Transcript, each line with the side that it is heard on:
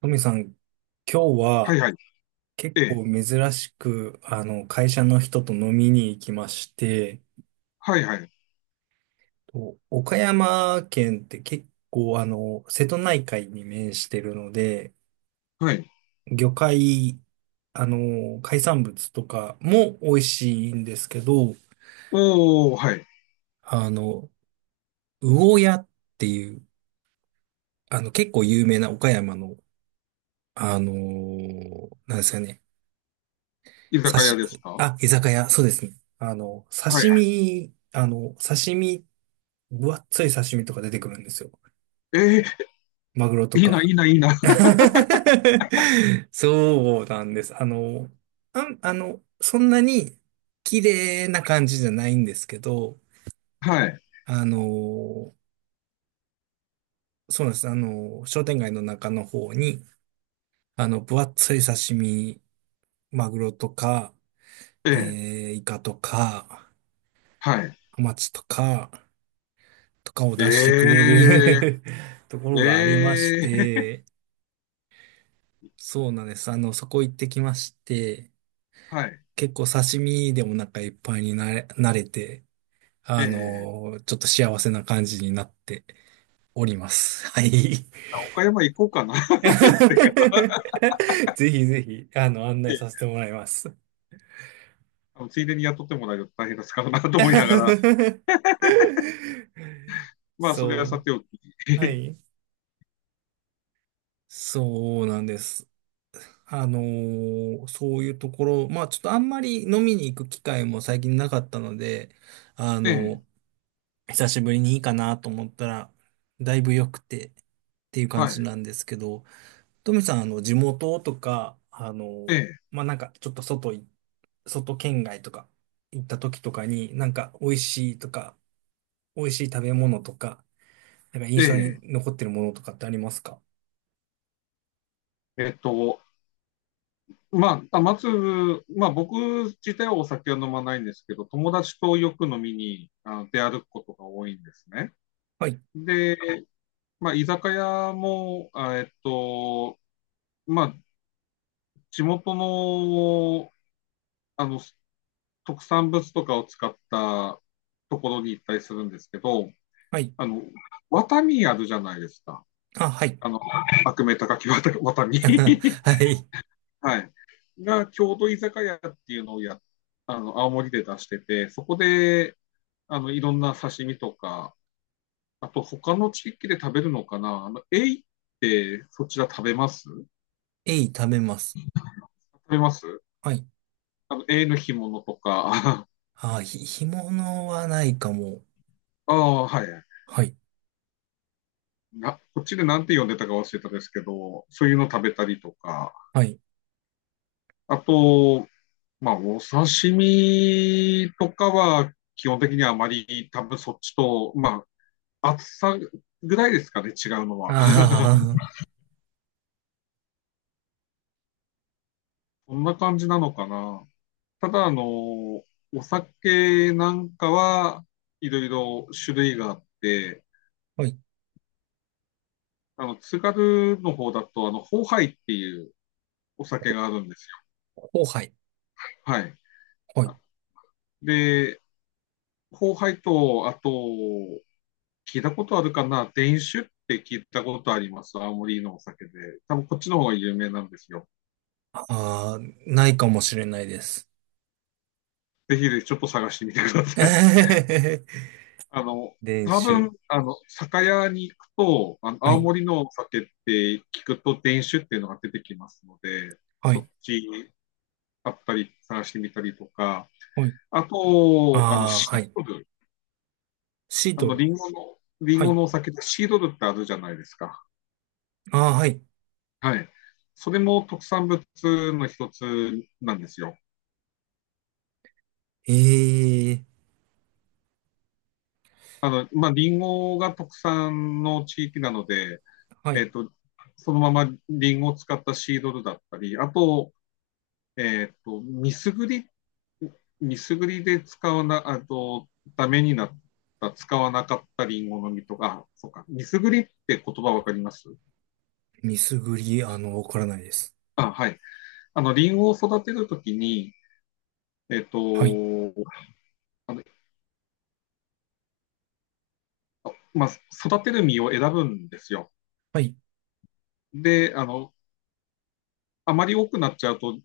right: トミさん、今日
left: は
right: は
left: いはい。
right: 結
left: え
right: 構
left: え。
right: 珍しく、会社の人と飲みに行きまして、
left: はいはい。
right: と岡山県って結構、瀬戸内海に面してるので、
left: はい。
right: 魚介、海産物とかも美味しいんですけど、
left: おーはい。
right: あの、魚屋っていう、結構有名な岡山の、あの、なんですかね、
left: 居
right: 刺
left: 酒屋
right: し、
left: ですか、は
right: あ、居酒屋、そうですね。
left: いはい。
right: 刺身、分厚い刺身とか出てくるんですよ。
left: え
right: マグロと
left: え、いいな、い
right: か。
left: いな、いいな。
right: そうなんです。そんなに綺麗な感じじゃないんですけど、
left: はい。
right: あの、そうなんです。商店街の中の方に、分厚い刺身、マグロとか、
left: ええ、
right: イカとか、
left: はい。
right: ハマチとか、とかを
left: え
right: 出してくれ
left: え、
right: る ところがありまし
left: ええ、
right: て、そうなんです。そこ行ってきまして、
left: はい。
right: 結構刺身でお腹いっぱいになれて、
left: ええ、
right: ちょっと幸せな感じになっております。はい。
left: 岡山行こうかな。
right: ぜひぜひ、案
left: え
right: 内
left: え、
right: させてもらいます。
left: あのついでに雇ってもらえると大変ですからなと思いながら。まあ、それ
right: そ
left: はさておき。
right: う。は い。そうなんです。そういうところ、まあちょっとあんまり飲みに行く機会も最近なかったので、あ
left: ええ、
right: の久しぶりにいいかなと思ったら、だいぶ良くてっていう感
left: は
right: じ
left: い。
right: なんですけど、トミさん、地元とか、
left: ええ、
right: まあなんかちょっと外県外とか行った時とかに、なんか美味しいとか、美味しい食べ物とか、なんか印
left: え
right: 象
left: え。
right: に残ってるものとかってありますか？
left: えっと、まあ、玉粒、まあ、僕自体はお酒は飲まないんですけど、友達とよく飲みに出歩くことが多いんですね。
right: はい、
left: で、まあ、居酒屋も、あまあ、地元の、あの特産物とかを使ったところに行ったりするんですけど、
right: はい、
left: あの、ワタミあるじゃないですか。
right: あ、はい、
left: あの、悪名高きワタミ。
right: はい、
left: はい。が、郷土居酒屋っていうのをや、あの、青森で出してて、そこで、あの、いろんな刺身とか、あと他の地域で食べるのかな、あの、エイってそちら食べます、
right: えい、食べます。
left: べます
right: はい。
left: あの、エイの干物とか、
right: ああ、ひ、干物はないかも。
left: ああ、はい。
right: はい。
left: な、こっちでなんて呼んでたか忘れたですけど、そういうの食べたりとか、
right: はい。
left: あと、まあ、お刺身とかは、基本的にはあまり多分そっちと、まあ、厚さぐらいですかね、違うのは。
right: ああ、
left: こんな感じなのかな。ただ、あの、お酒なんかはいろいろ種類があって、
right: はい。
left: あの、津軽の方だと、あの、ホーハイっていうお酒があるんですよ。
right: 後輩。
left: はい。
right: はい。
left: で、ホーハイと、あと、聞いたことあるかな、伝酒って聞いたことあります。青森のお酒で。多分こっちの方が有名なんですよ。
right: ああ、ないかもしれないです。
left: ぜひ、ちょっと探してみてください。あの、
right: 練
left: 多
right: 習。
left: 分、あの、酒屋に行くと、あの、
right: は
left: 青
right: い。
left: 森のお酒って聞くと伝酒っていうのが出てきますので、
right: は
left: そっ
right: い。
left: ちあったり探してみたりとか、
right: はい。
left: あ
right: あ
left: と、あの、
right: あ、
left: シ
right: は
left: ー
right: い。
left: ドル、
right: シー
left: あ
right: ト
left: の、
right: ル。
left: リンゴの、
right: はい。
left: お酒ってシードルってあるじゃないですか。
right: ああ、はい。
left: はい。それも特産物の一つなんですよ。
right: ええ、
left: あの、まあ、リンゴが特産の地域なので、
right: は
left: え
right: い。
left: っと、そのままリンゴを使ったシードルだったり、あと、ミスグリ、ミスグリで使わな、あと、ダメになった、使わなかったリンゴの実とか、あ、そうか、ミスグリって言葉わかります？
right: ミスグリ、わからないです。
left: あ、はい。あの、リンゴを育てるときに、えっと、
right: はい。
left: あの、まあ、育てる実を選ぶんですよ。
right: はい。
left: で、あの、あまり多くなっちゃうと、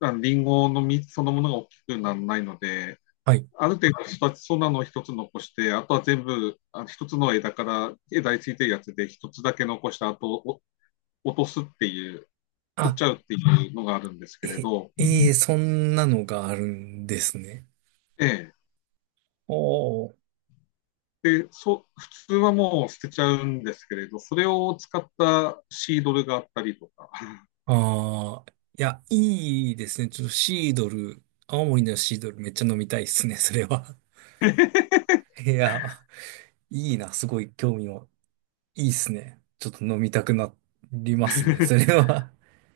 left: あのリンゴの実そのものが大きくならないので、
right: はい。
left: ある程度育ちそうなのを一つ残して、あとは全部、あ一つの枝から、枝についてるやつで一つだけ残して、あとお落とすっていう、取っ
right: あ、
left: ちゃうっていうのがあるんですけれ
right: え、
left: ど、
right: ええ、そんなのがあるんですね。
left: ええ、
right: おー。
left: でそ普通はもう捨てちゃうんですけれど、それを使ったシードルがあったりとか、
right: ああ、いや、いいですね。ちょっとシードル、青森のシードルめっちゃ飲みたいですね、それは。いや、いいな、すごい興味を。いいっすね。ちょっと飲みたくなりますね、それは。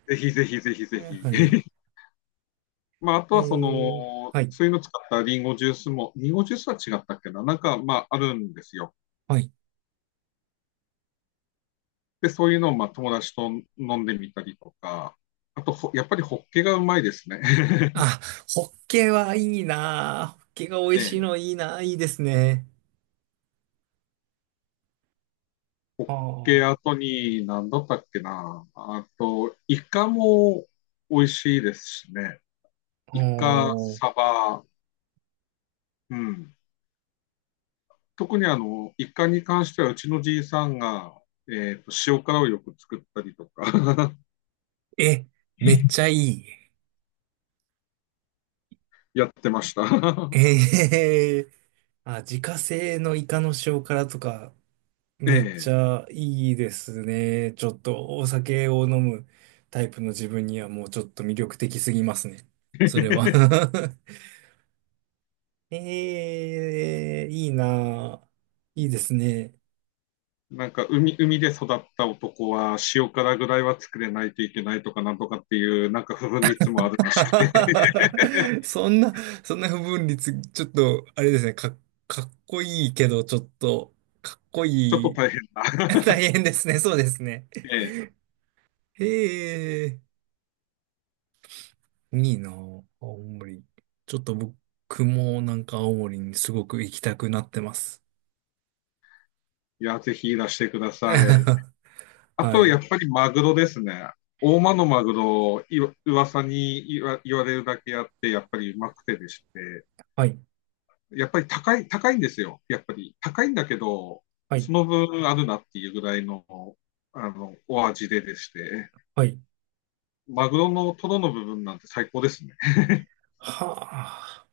left: ぜひぜひぜひぜ ひ。
right: はい。
left: まあ、あと
right: え
left: はそ
right: ー、
left: の、
right: はい。
left: そういうの使ったリンゴジュースも、リンゴジュースは違ったっけな、なんかまああるんですよ。
right: はい。
left: で、そういうのをまあ友達と飲んでみたりとか、あとほ、やっぱりホッケがうまいですね。
right: あ、ホッケはいいな。ホッケが美
left: え
right: 味
left: え、
right: しい
left: ホッ
right: のいいな。いいですね。あ
left: ケ
right: あ。
left: 後に何だったっけな。あと、イカも美味しいですしね。
right: お
left: イカ、
right: ー。
left: サバ、うん。特にあの、イカに関してはうちのじいさんが、塩辛をよく作ったりとか
right: え、めっちゃいい。
left: やってました。
right: ええ。あ、自家製のイカの塩辛とか、めっち
left: え
right: ゃいいですね。ちょっとお酒を飲むタイプの自分にはもうちょっと魅力的すぎますね。それは
left: え、
right: ええ、いいなあ、いいですね。
left: なんか海、海で育った男は塩辛ぐらいは作れないといけないとかなんとかっていう、なんか不分率もあるらしく、
right: そんな、そんな不分率、ちょっと、あれですね、かっこいいけど、ちょっと、かっこ
left: ちょっ
right: い
left: と
right: い。
left: 大変だ。
right: 大変ですね、そうですね。
left: ええ、
right: へえ。いいなぁ、青森。ちょっと僕もなんか青森にすごく行きたくなってます。
left: いや、ぜひいらしてください。あ
right: は
left: と、や
right: い。
left: っぱりマグロですね。大間のマグロ、いわ噂に言わ言われるだけあって、やっぱりうまくてでして、
right: はい。
left: やっぱり高い、高いんですよ。やっぱり高いんだけど、
right: は
left: そ
right: い。
left: の分あるなっていうぐらいの、あの、お味ででして、
right: はい。
left: マグロのトロの部分なんて最高ですね。
right: はあ。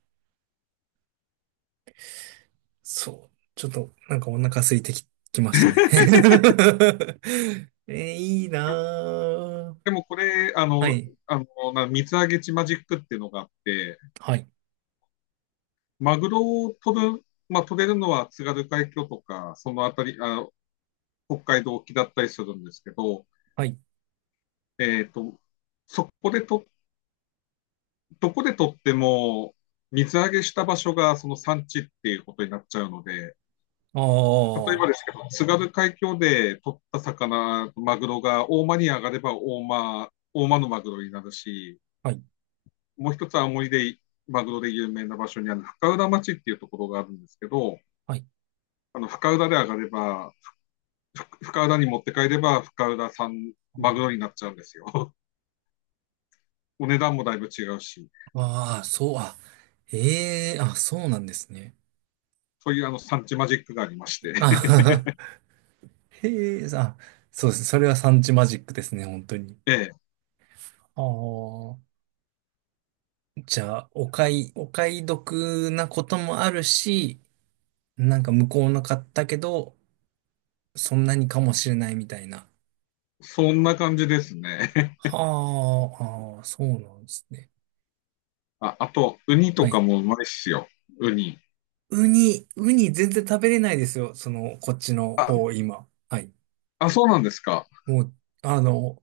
right: そう。ちょっとなんかお腹空いてき、きましたね。えー、いいなぁ。
left: でもこれ、
right: はい。
left: な水揚げ地マジックっていうのがあって、
right: はい。
left: マグロを取る、まあ、取れるのは津軽海峡とか、そのあたり、あ、北海道沖だったりするんですけど、
right: はい。
left: えっと、そこでと、どこで取っても、水揚げした場所がその産地っていうことになっちゃうので、
right: ああ。
left: 例えば
right: は
left: ですけど、津軽海峡で取った魚、マグロが大間に上がれば大間、大間のマグロになるし、
right: い。
left: もう一つは青森で、マグロで有名な場所にある深浦町っていうところがあるんですけど、
right: はい。
left: あの、深浦で上がれば、深浦に持って帰れば、深浦産マグロになっちゃうんですよ。お値段もだいぶ違うし、
right: ああ、そう、あ、ええ、あ、そうなんですね。
left: そういうあの、産地マジックがありまして。
right: あ はは。へえ、あ、そうです。それは産地マジックですね、本当に。
left: ええ、
right: ああ、じゃあ、お買い得なこともあるし、なんか向こうの買ったけど、そんなにかもしれないみたいな。
left: そんな感じですね。
right: はあ、ああ、そうなんですね。
left: あ、あと、ウニ
right: は
left: とか
right: い。
left: もうまいっすよ。ウニ。
right: ウニ全然食べれないですよ。その、こっちの
left: あ、
right: 方、今。はい。
left: あ、そうなんですか。
right: もう、あの、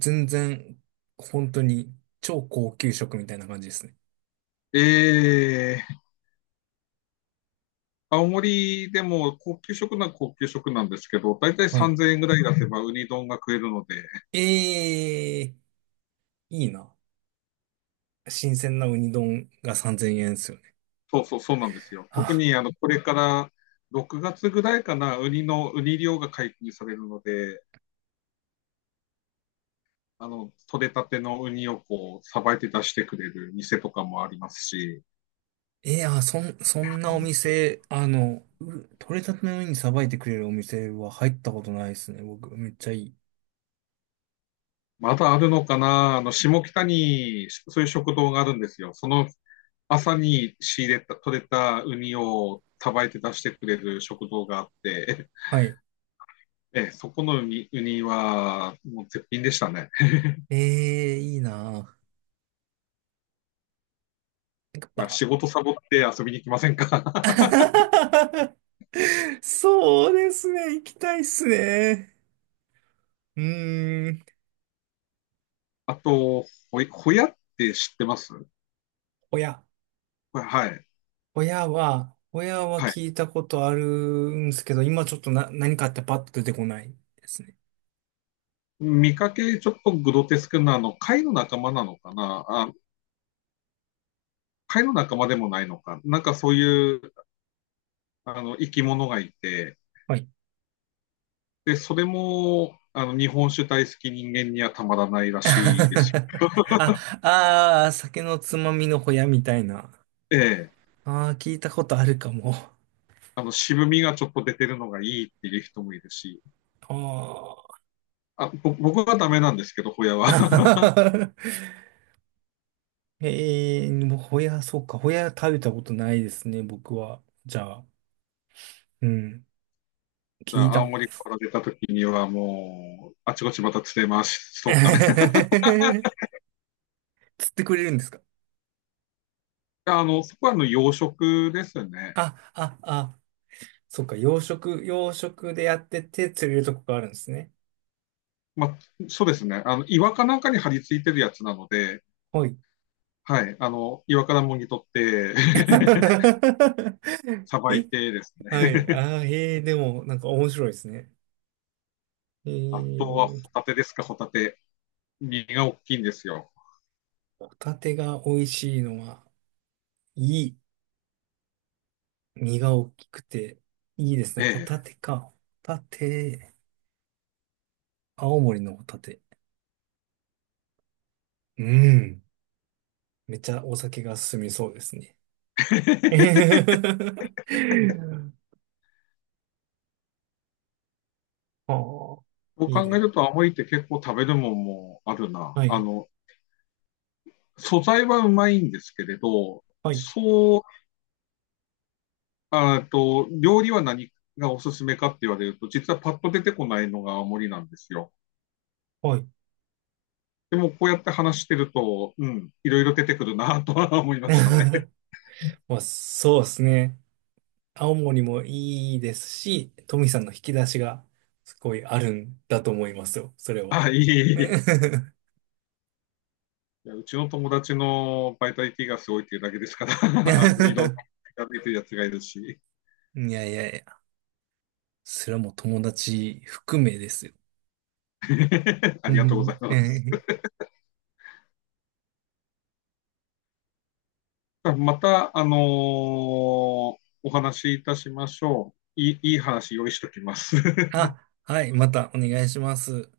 right: 全然、本当に、超高級食みたいな感じですね。
left: ええ、青森でも高級食なら高級食なんですけど、だいたい
right: はい。
left: 3000円ぐらい出せばウニ丼が食えるので、
right: ええ、いいな。新鮮なウニ丼が3000円ですよね。
left: そうそう、そうなんですよ。特
right: あ、
left: にあのこれから6月ぐらいかな、ウニの、ウニ漁が解禁されるので、あの、取れたてのウニをこう、さばいて出してくれる店とかもありますし、
right: いや、そんなお店、取れたてのウニさばいてくれるお店は入ったことないですね。僕、めっちゃいい。
left: まだあるのかな、あの、下北にそういう食堂があるんですよ。その朝に仕入れた、取れたウニをさばいて出してくれる食堂があって、
right: はい。
left: ええ、そこのウニ、ウニはもう絶品でしたね。
right: ええ、いいなぁ。やっぱ、
left: 仕事サボって遊びに来ませんか？
right: そうですね。行きたいっすね。うーん。
left: あと、ほい、ほやって知ってます？
right: 親。
left: これはい。
right: 親は
left: はい。
right: 聞いたことあるんですけど、今ちょっとな、何かってパッと出てこないですね。
left: 見かけちょっとグロテスクな、あの、貝の仲間なのかなあ、貝の仲間でもないのか。なんかそういう、あの、生き物がいて、
right: はい
left: で、それも、あの、日本酒大好き人間にはたまらないらしいですよ。
right: あ、ああ、酒のつまみのホヤみたいな。
left: ええ。
right: ああ、聞いたことあるかも。
left: あの、渋みがちょっと出てるのがいいっていう人もいるし、
right: あ
left: あ、ぼ僕はダメなんですけど、ホヤは。
right: あ。ええもうホヤ、そうか。ホヤ食べたことないですね、僕は。じゃあ、うん。
left: じゃ
right: 聞い
left: あ、
right: た
left: 青
right: こ
left: 森か ら出た時にはもう、あちこちまた釣れます。そっか、
right: 釣ってくれるんですか？
left: やあの、そこはあの養殖ですね。
right: あ、あ、あ、そうか。養殖でやってて釣れるとこがあるんですね。
left: まあ、そうですね。あの、岩かなんかに張り付いてるやつなので、
right: はい。
left: はい。あの、岩からもぎ取って さばい
right: え、
left: てです
right: は
left: ね。
right: い。ああ、えー、でも、なんか面白いですね。え
left: あとはホ
right: ー、
left: タテですか、ホタテ。身が大きいんですよ。
right: ホタテが美味しいのは、いい。身が大きくて、いいです
left: え
right: ね。ホタ
left: え。
right: テか。ホタテ。青森のホタテ。うん。めっちゃお酒が進みそうですね。はあ、
left: そう
right: いい
left: 考え
right: ね。
left: ると、青森って結構食べるもんもあるな。
right: は
left: あ
right: い。
left: の、素材はうまいんですけれど、
right: はい。
left: そう、あーと、料理は何がおすすめかって言われると、実はパッと出てこないのが青森なんですよ。
right: はい。
left: でも、こうやって話してると、うん、いろいろ出てくるなとは思い ましたね。
right: まあ、そうですね。青森もいいですし、トミさんの引き出しがすごいあるんだと思いますよ。それは。
left: あ、いいいい、 いやうちの友達のバイタリティがすごいっていうだけですから、あの、いろんな。やってるやつがいるし、
right: いやいやいや、それはもう友達含めですよ。
left: あ
right: う
left: りがとうござい
right: ん
left: ます。また、あのーお話しいたしましょう。いい、いい話用意しときます。
right: あ、はい、またお願いします。